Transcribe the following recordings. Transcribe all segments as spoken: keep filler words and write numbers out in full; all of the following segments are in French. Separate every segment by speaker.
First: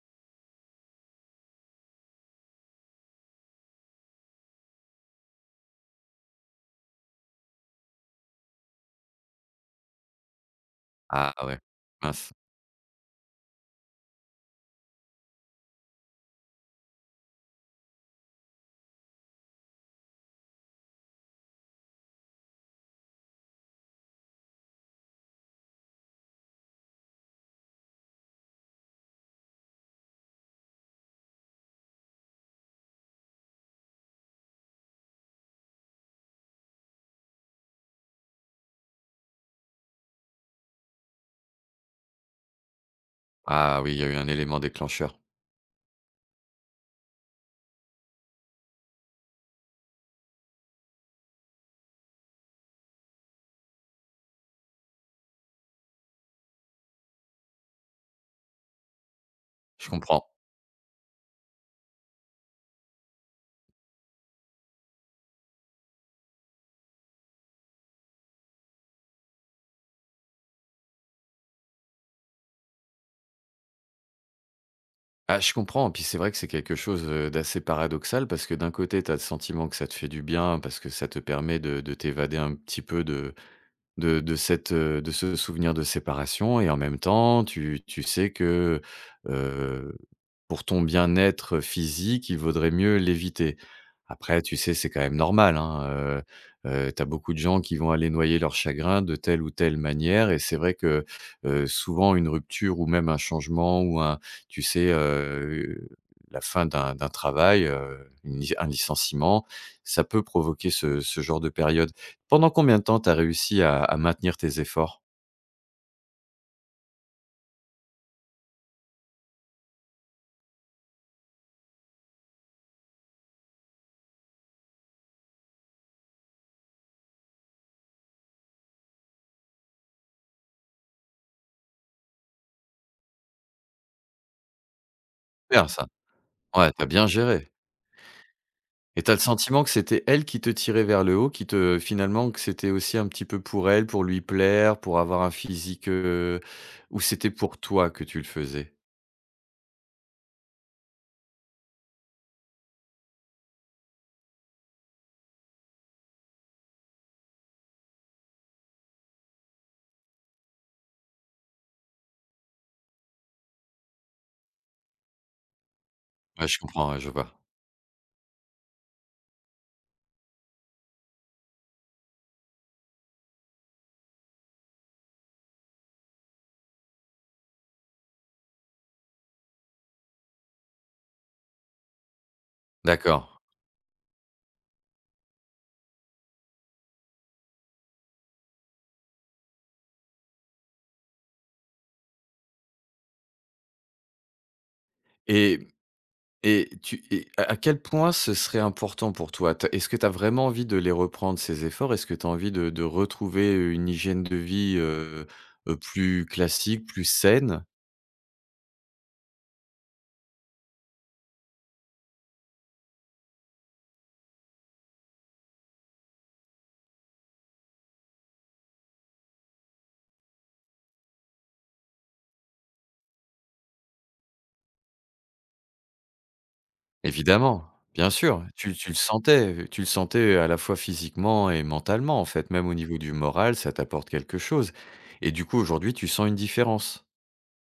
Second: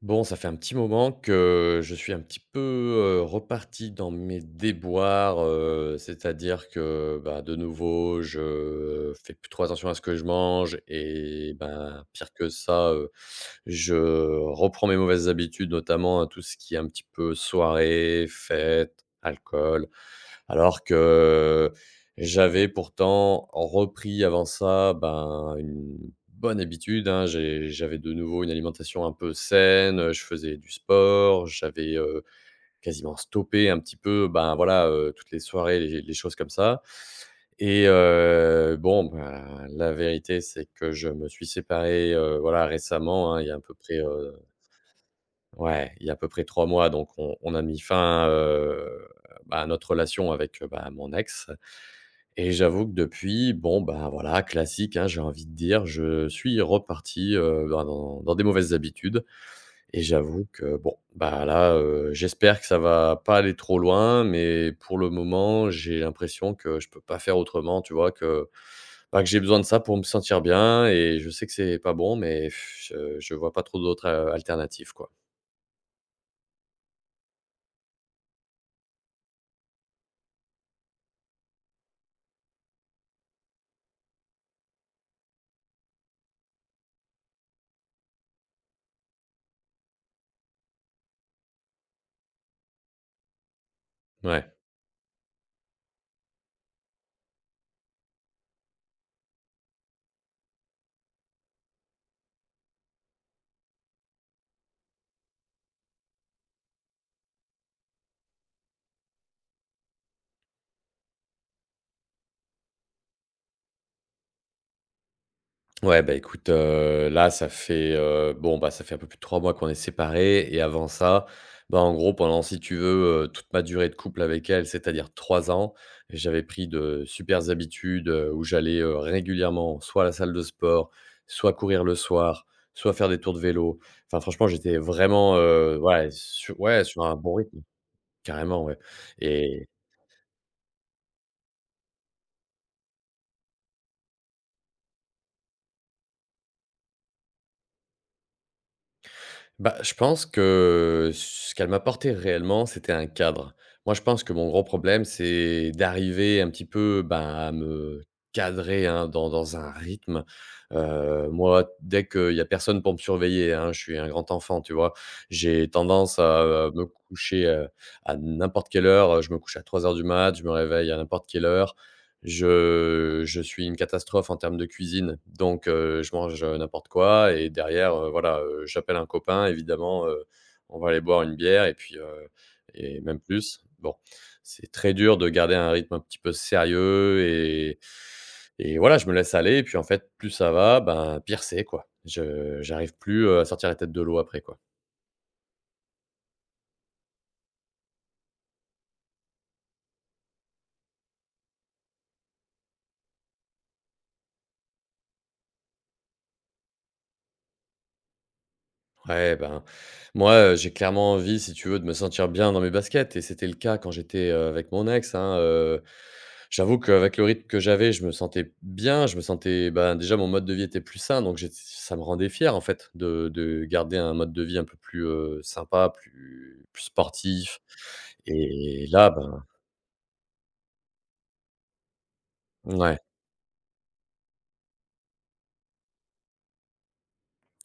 Speaker 1: Bon, ça fait un petit moment que je suis un petit peu, heu, reparti dans mes déboires, heu, c'est-à-dire que, bah, de nouveau, je fais plus trop attention à ce que je mange
Speaker 2: Ah
Speaker 1: et
Speaker 2: ouais,
Speaker 1: ben, pire
Speaker 2: mince.
Speaker 1: que ça, heu, je reprends mes mauvaises habitudes, notamment, hein, tout ce qui est un petit peu soirée, fête, alcool. Alors que j'avais pourtant repris avant ça, ben, une bonne habitude, hein, j'ai j'avais de nouveau une alimentation un peu saine, heu, je faisais du sport, j'avais, heu, quasiment stoppé un petit peu, ben, voilà, heu, toutes les soirées, les les choses comme ça. Et heu, bon, ben, la vérité, c'est que je me suis séparé, heu, voilà, récemment, hein, il y a à peu
Speaker 2: Ah oui,
Speaker 1: près,
Speaker 2: il y a eu un
Speaker 1: heu,
Speaker 2: élément déclencheur.
Speaker 1: ouais, il y a à peu près trois mois, donc on on a mis fin, heu, bah, à notre relation avec, heu, bah, mon ex. Et j'avoue que depuis, bon, ben, voilà, classique, hein, j'ai envie de dire, je suis reparti, heu, ben, dans dans des mauvaises habitudes.
Speaker 2: Je
Speaker 1: Et
Speaker 2: comprends.
Speaker 1: j'avoue que bon, bah, là, heu, j'espère que ça va pas aller trop loin, mais pour le moment, j'ai l'impression que je peux pas faire autrement, tu vois? Que, bah, que j'ai besoin de ça pour me sentir bien et je sais que c'est pas bon, mais pff, je je vois pas trop d'autres, heu, alternatives, quoi.
Speaker 2: Ah, je comprends, puis c'est vrai que c'est quelque chose, heu, d'assez paradoxal parce que d'un côté, tu as le sentiment que ça te fait du bien parce que ça te permet de de t'évader un petit peu de De de cette, heu, de ce souvenir de séparation et en même temps, tu tu sais que, heu, pour ton bien-être physique, il vaudrait mieux l'éviter. Après,
Speaker 1: Ouais.
Speaker 2: tu sais, c'est quand même normal, hein, heu, tu as beaucoup de gens qui vont aller noyer leur chagrin de telle ou telle manière et c'est vrai que, heu, souvent une rupture ou même un changement ou un tu sais, heu, la fin d'un d'un travail, heu, une lic un licenciement, ça peut provoquer ce ce genre de période. Pendant combien de temps tu as réussi à à maintenir tes efforts?
Speaker 1: Ouais, bah, écoute, heu, là, ça fait, heu, bon, bah, ça fait un peu plus de trois mois qu'on est séparés et avant ça, bah, en gros, pendant, si tu veux, heu, toute ma durée de couple avec elle, c'est-à-dire trois ans, j'avais pris de supers habitudes, heu, où j'allais, heu, régulièrement soit à la salle de sport, soit courir le soir, soit faire des tours de vélo. Enfin, franchement, j'étais vraiment,
Speaker 2: Bien
Speaker 1: heu,
Speaker 2: ça.
Speaker 1: ouais, su
Speaker 2: Ouais, tu
Speaker 1: ouais,
Speaker 2: as
Speaker 1: sur
Speaker 2: bien
Speaker 1: un bon
Speaker 2: géré
Speaker 1: rythme, carrément, ouais.
Speaker 2: et tu as le sentiment
Speaker 1: Et
Speaker 2: que c'était elle qui te tirait vers le haut, qui te finalement que c'était aussi un petit peu pour elle, pour lui plaire, pour avoir un physique, heu, ou c'était pour toi que tu le faisais?
Speaker 1: bah, je pense que ce qu'elle m'apportait réellement, c'était un cadre. Moi, je pense que mon gros problème, c'est d'arriver un petit peu, ben, à me cadrer, hein, dans dans un rythme. Heu, moi, dès qu'il y a personne pour me surveiller, hein, je suis un grand enfant, tu vois? J'ai tendance à,
Speaker 2: Ouais, je
Speaker 1: heu, me
Speaker 2: comprends, ouais, je vois.
Speaker 1: coucher, heu, à n'importe quelle heure, je me couche à trois heures du mat, je me réveille à n'importe quelle heure. Je je suis une catastrophe en termes de cuisine, donc heu, je mange, heu, n'importe quoi et derrière, heu, voilà, heu, j'appelle un copain évidemment, heu, on va aller boire une bière et puis, heu et même
Speaker 2: D'accord
Speaker 1: plus. Bon, c'est très dur de garder un rythme un petit peu sérieux et et voilà, je me laisse aller et puis en fait, plus ça va, ben, pire c'est quoi. Je j'arrive plus, heu, à sortir la tête de l'eau après, quoi.
Speaker 2: et et tu et à à quel point ce serait important pour toi? Tu Est-ce que tu as vraiment envie de les reprendre ces efforts? Est-ce que tu as envie de de retrouver une hygiène de vie, heu heu, plus classique, plus saine?
Speaker 1: Ouais, ben, moi, heu, j'ai clairement envie, si tu veux, de me sentir bien dans mes baskets et c'était le cas quand j'étais, heu, avec mon ex, hein, heu. J'avoue qu'avec le rythme que j'avais, je me sentais bien, je me sentais, ben, déjà mon mode de vie était plus sain donc j'ét ça me rendait fier, en fait, de de garder un mode de vie un peu plus, heu, sympa, plus plus sportif
Speaker 2: Évidemment, bien sûr, tu
Speaker 1: et
Speaker 2: tu le
Speaker 1: là, ben,
Speaker 2: sentais, tu le sentais à la fois physiquement et mentalement, en fait, même au
Speaker 1: ouais.
Speaker 2: niveau du moral, ça t'apporte quelque chose et du coup, aujourd'hui, tu sens une différence.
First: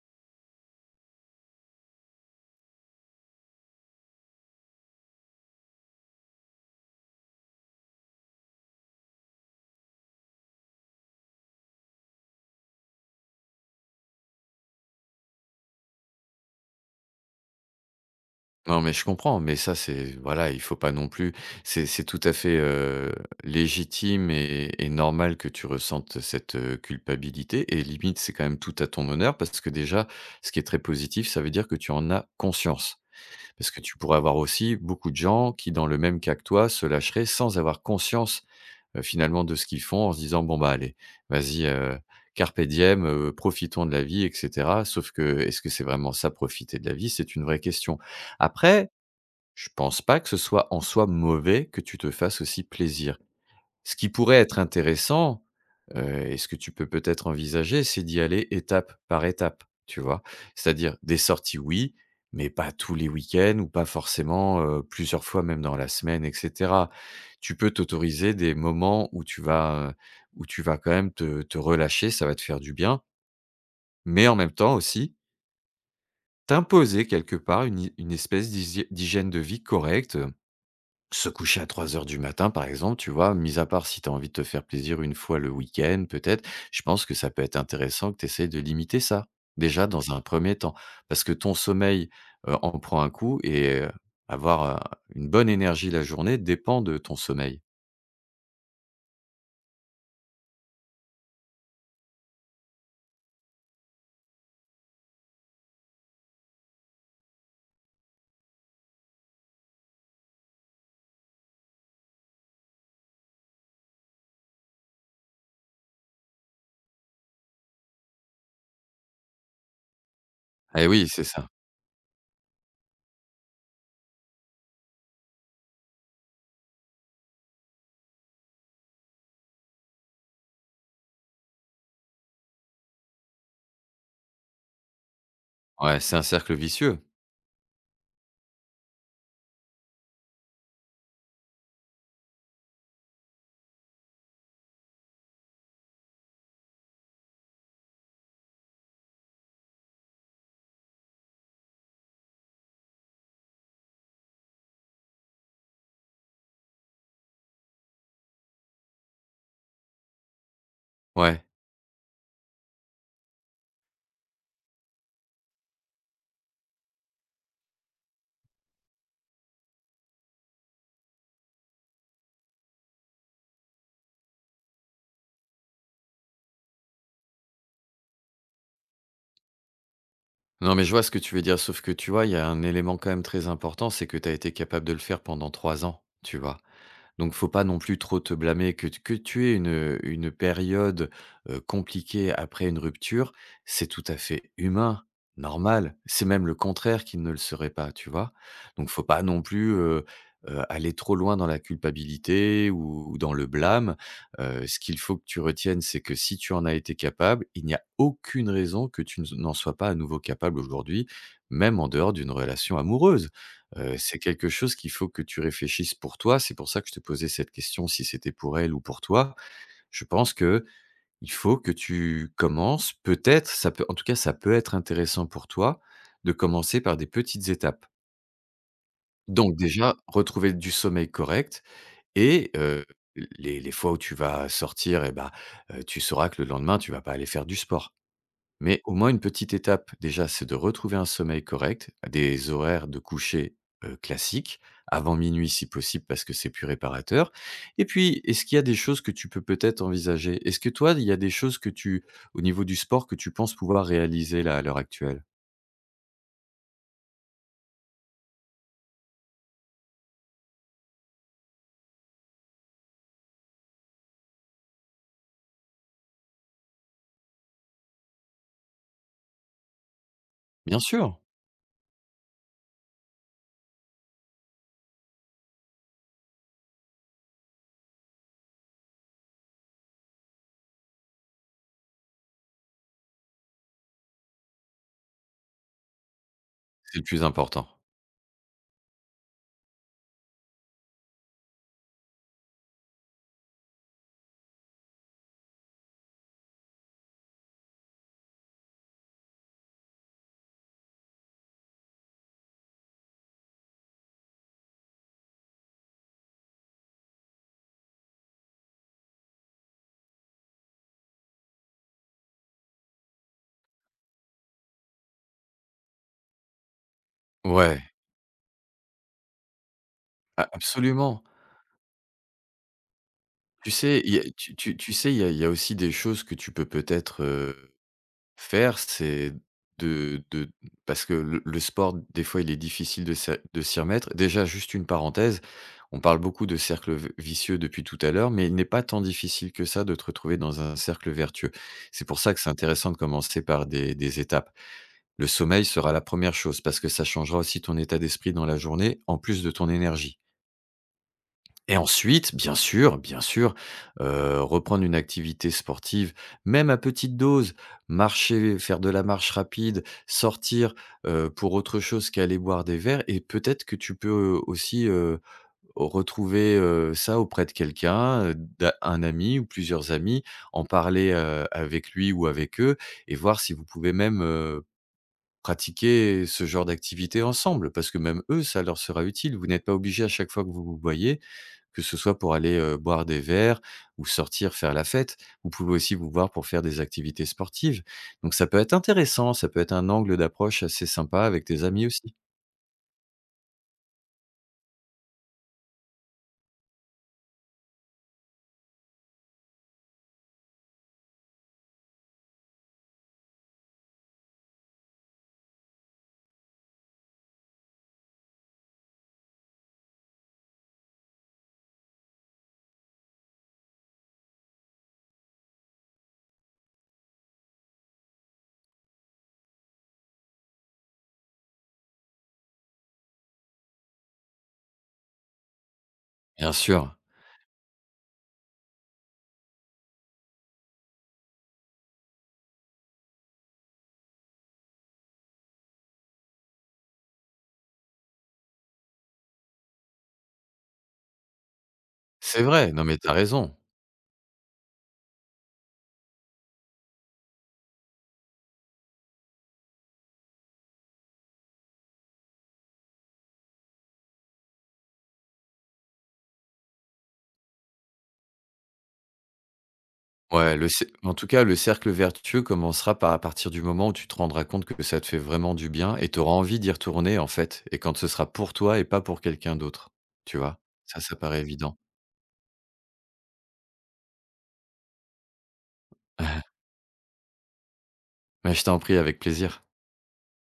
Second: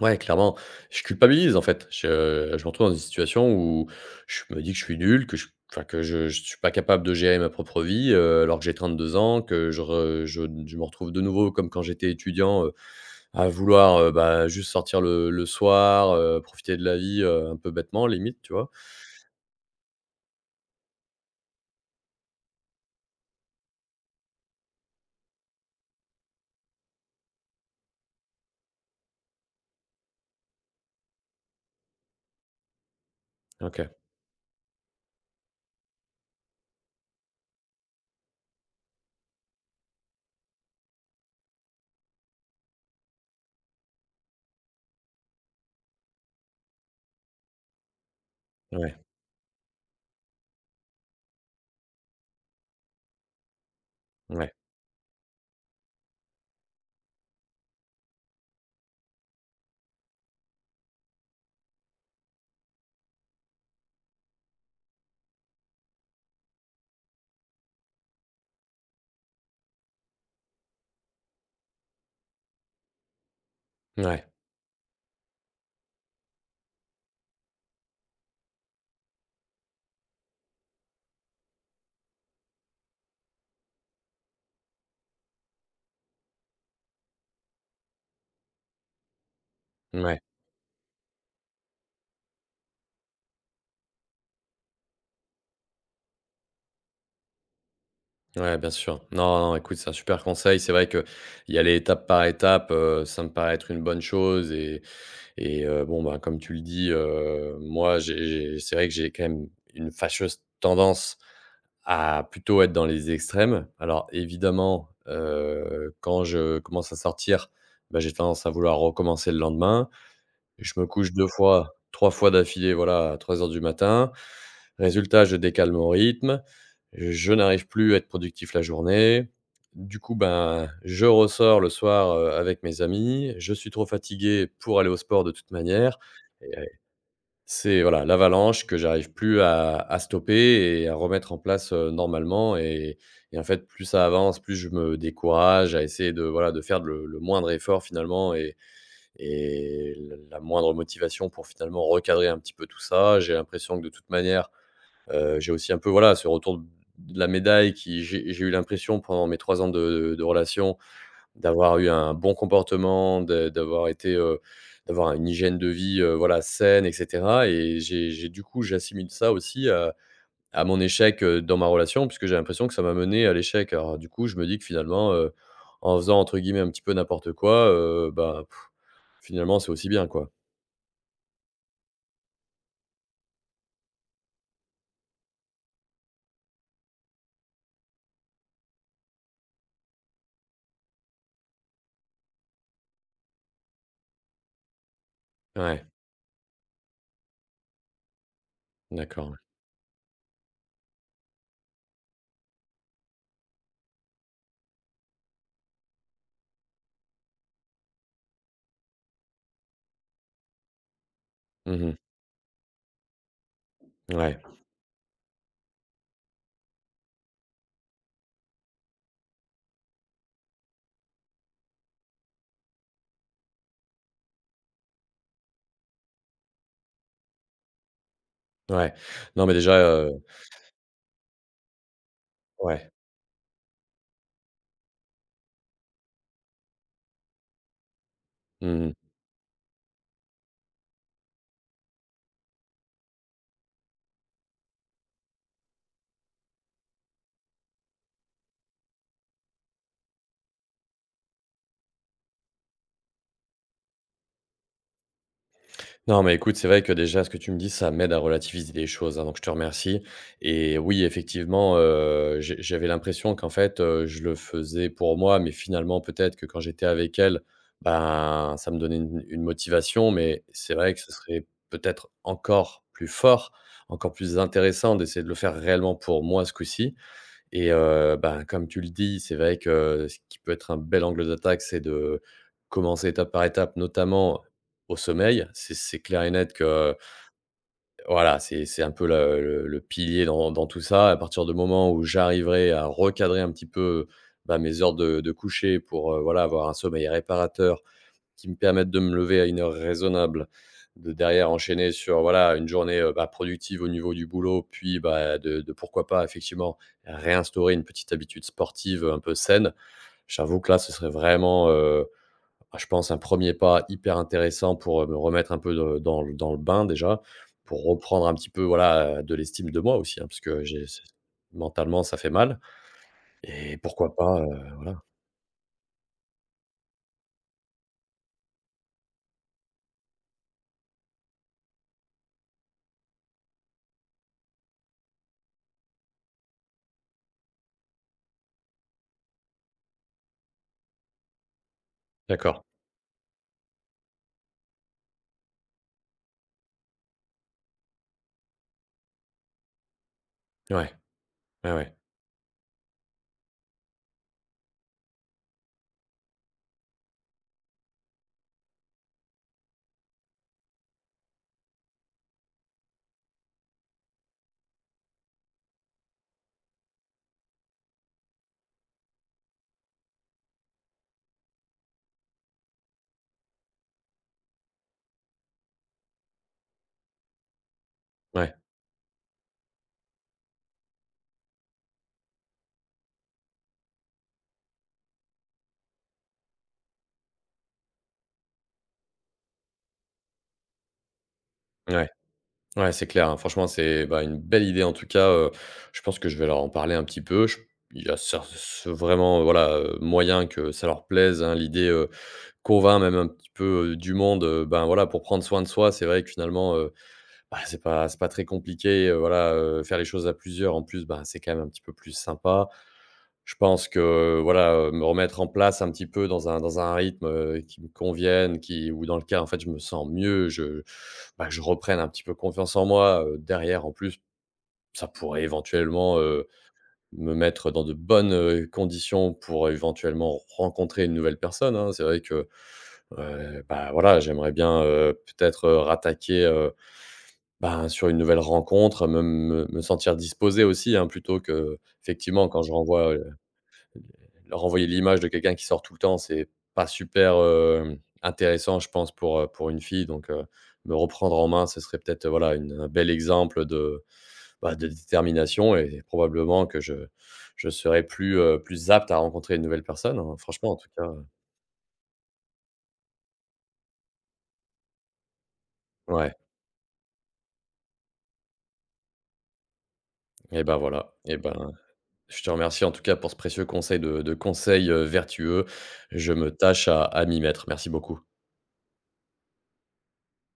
Speaker 1: Ouais, clairement. Je culpabilise en fait. Je je me retrouve dans une situation où je me dis que je suis nul, que je enfin que je je suis pas capable de gérer ma propre vie, heu, alors que j'ai trente-deux ans, que je re je je me retrouve de nouveau comme quand j'étais étudiant, heu, à vouloir, heu, bah, juste sortir le le soir, heu, profiter de la vie, heu, un peu bêtement limite, tu vois?
Speaker 2: Non, mais je comprends, mais ça, c'est voilà, il faut pas non plus c'est c'est tout à fait, heu, légitime et et normal que tu ressentes cette, heu, culpabilité et limite, c'est quand même tout à ton honneur parce que déjà, ce qui est très positif, ça veut dire que tu en as conscience. Parce que
Speaker 1: OK.
Speaker 2: tu pourrais avoir aussi beaucoup de gens qui, dans le même cas que toi, se lâcheraient sans avoir conscience heu, finalement de ce qu'ils font en se disant: «Bon, bah, allez, vas-y, heu, carpe diem, heu, profitons de la vie» et cetera. Sauf que, est-ce que c'est vraiment ça profiter de la vie? C'est une vraie question. Après,
Speaker 1: Ouais,
Speaker 2: je pense pas que ce soit en soi mauvais que tu te fasses aussi plaisir. Ce qui pourrait
Speaker 1: ouais,
Speaker 2: être intéressant, heu et ce que tu peux peut-être envisager, c'est d'y aller étape par étape, tu vois? C'est-à-dire des sorties oui, mais pas tous les week-ends ou pas forcément, heu, plusieurs fois même dans la semaine et cetera. Tu peux t'autoriser des moments où tu vas, heu, où tu vas quand même te te relâcher, ça va te faire du bien,
Speaker 1: ouais,
Speaker 2: mais en même temps aussi, t'imposer quelque part une une espèce d'hysie d'hygiène de vie correcte. Se coucher à trois heures du matin, par exemple, tu vois? Mis à part si tu as envie de te faire plaisir une fois le week-end peut-être, je pense que ça peut être intéressant que tu essayes de limiter ça, déjà dans
Speaker 1: ouais,
Speaker 2: un premier temps. Parce que ton sommeil, heu, en prend un coup et heu, avoir, heu, une bonne énergie la journée dépend de ton sommeil.
Speaker 1: ouais, bien sûr. Non, non, écoute, c'est un super conseil. C'est vrai qu'il y aller étape par étape, heu, ça me paraît être une bonne chose. et Et heu, bon, ben, comme tu le dis, heu, moi, j'ai j'ai c'est vrai que j'ai quand même une fâcheuse tendance à plutôt être dans les extrêmes. Alors évidemment, heu, quand je commence à sortir, bah, j'ai tendance à vouloir recommencer le lendemain. Je me
Speaker 2: Eh oui,
Speaker 1: couche
Speaker 2: c'est
Speaker 1: deux
Speaker 2: ça.
Speaker 1: fois, trois fois d'affilée, voilà, à trois heures du matin. Résultat, je décale mon rythme, je n'arrive plus à être productif la journée. Du coup, ben, je ressors le soir, heu, avec mes amis. Je suis trop fatigué pour aller au sport de toute manière.
Speaker 2: Ouais, c'est un cercle
Speaker 1: Et euh,
Speaker 2: vicieux.
Speaker 1: c'est voilà, l'avalanche que j'arrive plus à à stopper et à remettre en place, heu, normalement. et et en fait, plus ça avance, plus je me décourage à essayer de, voilà, de faire le le moindre effort finalement et et la la moindre motivation pour finalement recadrer un petit peu tout ça. J'ai l'impression que de toute manière, heu, j'ai aussi un peu, voilà, ce retour de la médaille qui j'ai j'ai eu l'impression pendant mes trois ans de de relation
Speaker 2: Ouais.
Speaker 1: d'avoir eu un bon comportement, de d'avoir été, heu, d'avoir une hygiène de vie, heu, voilà, saine et cetera et j'ai j'ai du coup, j'assimile ça aussi à à mon échec, heu, dans ma relation puisque j'ai l'impression que ça m'a mené à l'échec. Alors du coup, je me dis que finalement, heu, en faisant entre guillemets «un petit peu n'importe quoi», heu, bah, pff, finalement c'est aussi bien, quoi.
Speaker 2: Non, mais je vois ce que tu veux dire, sauf que tu vois, il y a un élément quand même très important, c'est que tu as été capable de le faire pendant trois ans, tu vois? Donc faut pas non plus trop te blâmer que t que tu aies une, une période, heu, compliquée après une rupture, c'est tout à fait humain,
Speaker 1: Ouais,
Speaker 2: normal. C'est même le contraire qui ne le serait pas, tu vois? Donc faut pas
Speaker 1: d'accord, ouais.
Speaker 2: non plus, heu heu, aller trop loin dans la culpabilité ou ou dans le blâme. Heu, ce qu'il faut que tu retiennes, c'est que si tu en as été capable, il n'y a aucune raison que tu n'en sois pas à nouveau capable aujourd'hui, même en
Speaker 1: Mmh.
Speaker 2: dehors d'une relation amoureuse. Heu, c'est
Speaker 1: Ouais,
Speaker 2: quelque chose qu'il faut que tu réfléchisses pour toi. C'est pour ça que je te posais cette question, si c'était pour elle ou pour toi. Je pense que il faut que tu commences peut-être, ça peut en tout cas, ça peut être intéressant pour toi de commencer par des petites étapes.
Speaker 1: ouais. Non, mais
Speaker 2: Donc
Speaker 1: déjà,
Speaker 2: déjà,
Speaker 1: heu,
Speaker 2: retrouver du sommeil correct et heu,
Speaker 1: ouais.
Speaker 2: les les fois où tu vas sortir et ben heu, tu sauras que le lendemain, tu vas pas aller faire du sport. Mais
Speaker 1: Mmh.
Speaker 2: au moins une petite étape, déjà, c'est de retrouver un sommeil correct, des horaires de coucher euh, classiques, avant minuit si possible, parce que c'est plus réparateur. Et puis, est-ce qu'il y a des choses que tu peux peut-être envisager. Est-ce que toi, il y a des choses que tu, au niveau du sport, que tu penses pouvoir réaliser là, à l'heure actuelle?
Speaker 1: Non, mais écoute, c'est vrai que déjà, ce que tu me dis, ça m'aide à relativiser les choses, hein, donc je te remercie. Et oui, effectivement, heu, j'ai j'avais l'impression qu'en fait, heu, je le faisais pour moi, mais finalement, peut-être que quand j'étais avec elle, ben, ça me donnait une une motivation, mais c'est
Speaker 2: Bien
Speaker 1: vrai que ce
Speaker 2: sûr,
Speaker 1: serait peut-être encore plus fort, encore plus intéressant d'essayer de le faire réellement pour moi ce coup-ci. Et heu, ben, comme tu le dis, c'est vrai que ce qui peut être un bel angle d'attaque, c'est de commencer étape par étape, notamment au sommeil. C'est c'est clair et net que,
Speaker 2: c'est le plus important.
Speaker 1: voilà, c'est c'est un peu le le le pilier dans dans tout ça. À partir du moment où j'arriverai à recadrer un petit peu, bah, mes heures de de coucher pour, heu, voilà, avoir un sommeil réparateur qui me permettent de me lever à une heure raisonnable, de derrière enchaîner sur, voilà, une journée, heu, bah, productive au niveau du boulot, puis, bah, de de pourquoi pas effectivement réinstaurer une petite habitude sportive, un peu saine. J'avoue que là, ce serait vraiment, heu, bah, je pense un premier pas hyper intéressant pour, heu, me remettre un peu de dans le dans le bain déjà,
Speaker 2: Ouais,
Speaker 1: pour reprendre un petit peu, voilà, de l'estime de moi aussi, hein, parce
Speaker 2: a-
Speaker 1: que j'ai c'est
Speaker 2: absolument.
Speaker 1: mentalement ça fait mal
Speaker 2: Tu
Speaker 1: et
Speaker 2: sais,
Speaker 1: pourquoi
Speaker 2: il y a-
Speaker 1: pas,
Speaker 2: tu,
Speaker 1: heu,
Speaker 2: tu- tu
Speaker 1: voilà.
Speaker 2: sais, il y a, il y a aussi des choses que tu peux peut-être faire, c'est de de parce que le le sport, des fois, il est difficile de se de s'y remettre. Déjà, juste une parenthèse, on parle beaucoup de cercle v vicieux depuis tout à l'heure, mais il n'est pas tant difficile que ça de te retrouver dans un cercle vertueux. C'est pour ça que c'est
Speaker 1: D'accord.
Speaker 2: intéressant de commencer par des des étapes. Le sommeil sera la première chose parce que ça changera aussi ton état d'esprit dans la journée, en plus de ton énergie.
Speaker 1: Ouais. Ouais,
Speaker 2: Et
Speaker 1: ouais.
Speaker 2: ensuite, bien sûr, bien sûr, heu, reprendre une activité sportive, même à petite dose, marcher, faire de la marche rapide, sortir, heu, pour autre chose qu'aller boire des verres et peut-être que tu peux aussi, heu, retrouver, heu, ça auprès de quelqu'un, heu, d'a un ami ou plusieurs amis, en parler, heu, avec lui ou avec eux et voir si vous pouvez même, heu, pratiquer ce genre d'activité ensemble. Parce que même eux,
Speaker 1: Ouais.
Speaker 2: ça leur sera utile. Vous n'êtes pas obligé à chaque fois que vous vous voyez que ce soit pour aller, heu, boire des verres ou sortir faire la fête. Vous pouvez aussi vous voir pour faire des activités sportives. Donc ça peut être intéressant, ça peut être un angle d'approche assez sympa avec tes amis
Speaker 1: Ouais.
Speaker 2: aussi.
Speaker 1: Ouais, c'est clair, hein. Franchement, c'est, bah, une belle idée en tout cas, heu, je pense que je vais leur en parler un petit peu. Je il y a cer ce vraiment, euh, voilà, heu, moyen que ça leur plaise, hein. L'idée, heu, qu'on même un petit peu, heu, du monde, heu, ben, voilà, pour prendre soin de soi. C'est vrai que finalement, bah, c'est pas c'est pas très compliqué, heu, voilà, heu, faire les choses à plusieurs en plus, bah, c'est quand même un petit peu plus sympa. Je pense que, voilà, heu, me remettre en place un petit peu dans un dans un rythme, heu, qui me convienne, qui ou dans lequel, en fait, je me sens mieux, je bah, je reprenne un petit peu confiance en moi, heu, derrière en plus, ça pourrait éventuellement, heu,
Speaker 2: Bien sûr,
Speaker 1: me mettre dans de bonnes, heu, conditions pour éventuellement rencontrer une nouvelle personne, hein. C'est vrai que, heu, bah, voilà, j'aimerais bien, heu, peut-être, heu, rattaquer, euh, ben, sur une nouvelle rencontre, me me me sentir disposé aussi, hein, plutôt que,
Speaker 2: c'est
Speaker 1: effectivement quand
Speaker 2: vrai,
Speaker 1: je
Speaker 2: non, mais t'as
Speaker 1: renvoie, heu,
Speaker 2: raison.
Speaker 1: leur renvoyer l'image de quelqu'un qui sort tout le temps, c'est pas super, hem, intéressant je pense pour, heu, pour une fille donc heu, me reprendre en main, ce serait peut-être, euh, voilà, une un bel exemple de, bah, de détermination et probablement que je je serais plus, heu, plus apte à rencontrer une nouvelle personne, hein,
Speaker 2: Ouais, le
Speaker 1: franchement en
Speaker 2: cer
Speaker 1: tout cas,
Speaker 2: en tout cas, le cercle vertueux commencera par à partir du moment où tu te rendras compte que ça te fait vraiment du bien et tu
Speaker 1: ouais
Speaker 2: auras envie d'y retourner, en fait et quand ce sera pour toi et pas pour quelqu'un d'autre, tu vois?
Speaker 1: et ben
Speaker 2: Ça,
Speaker 1: voilà
Speaker 2: ça
Speaker 1: et
Speaker 2: paraît
Speaker 1: ben,
Speaker 2: évident.
Speaker 1: je te remercie en tout cas pour ce précieux conseil de de conseil, heu, vertueux. Je me tâche à à m'y mettre. Merci beaucoup.
Speaker 2: Mais je t'en prie, avec plaisir.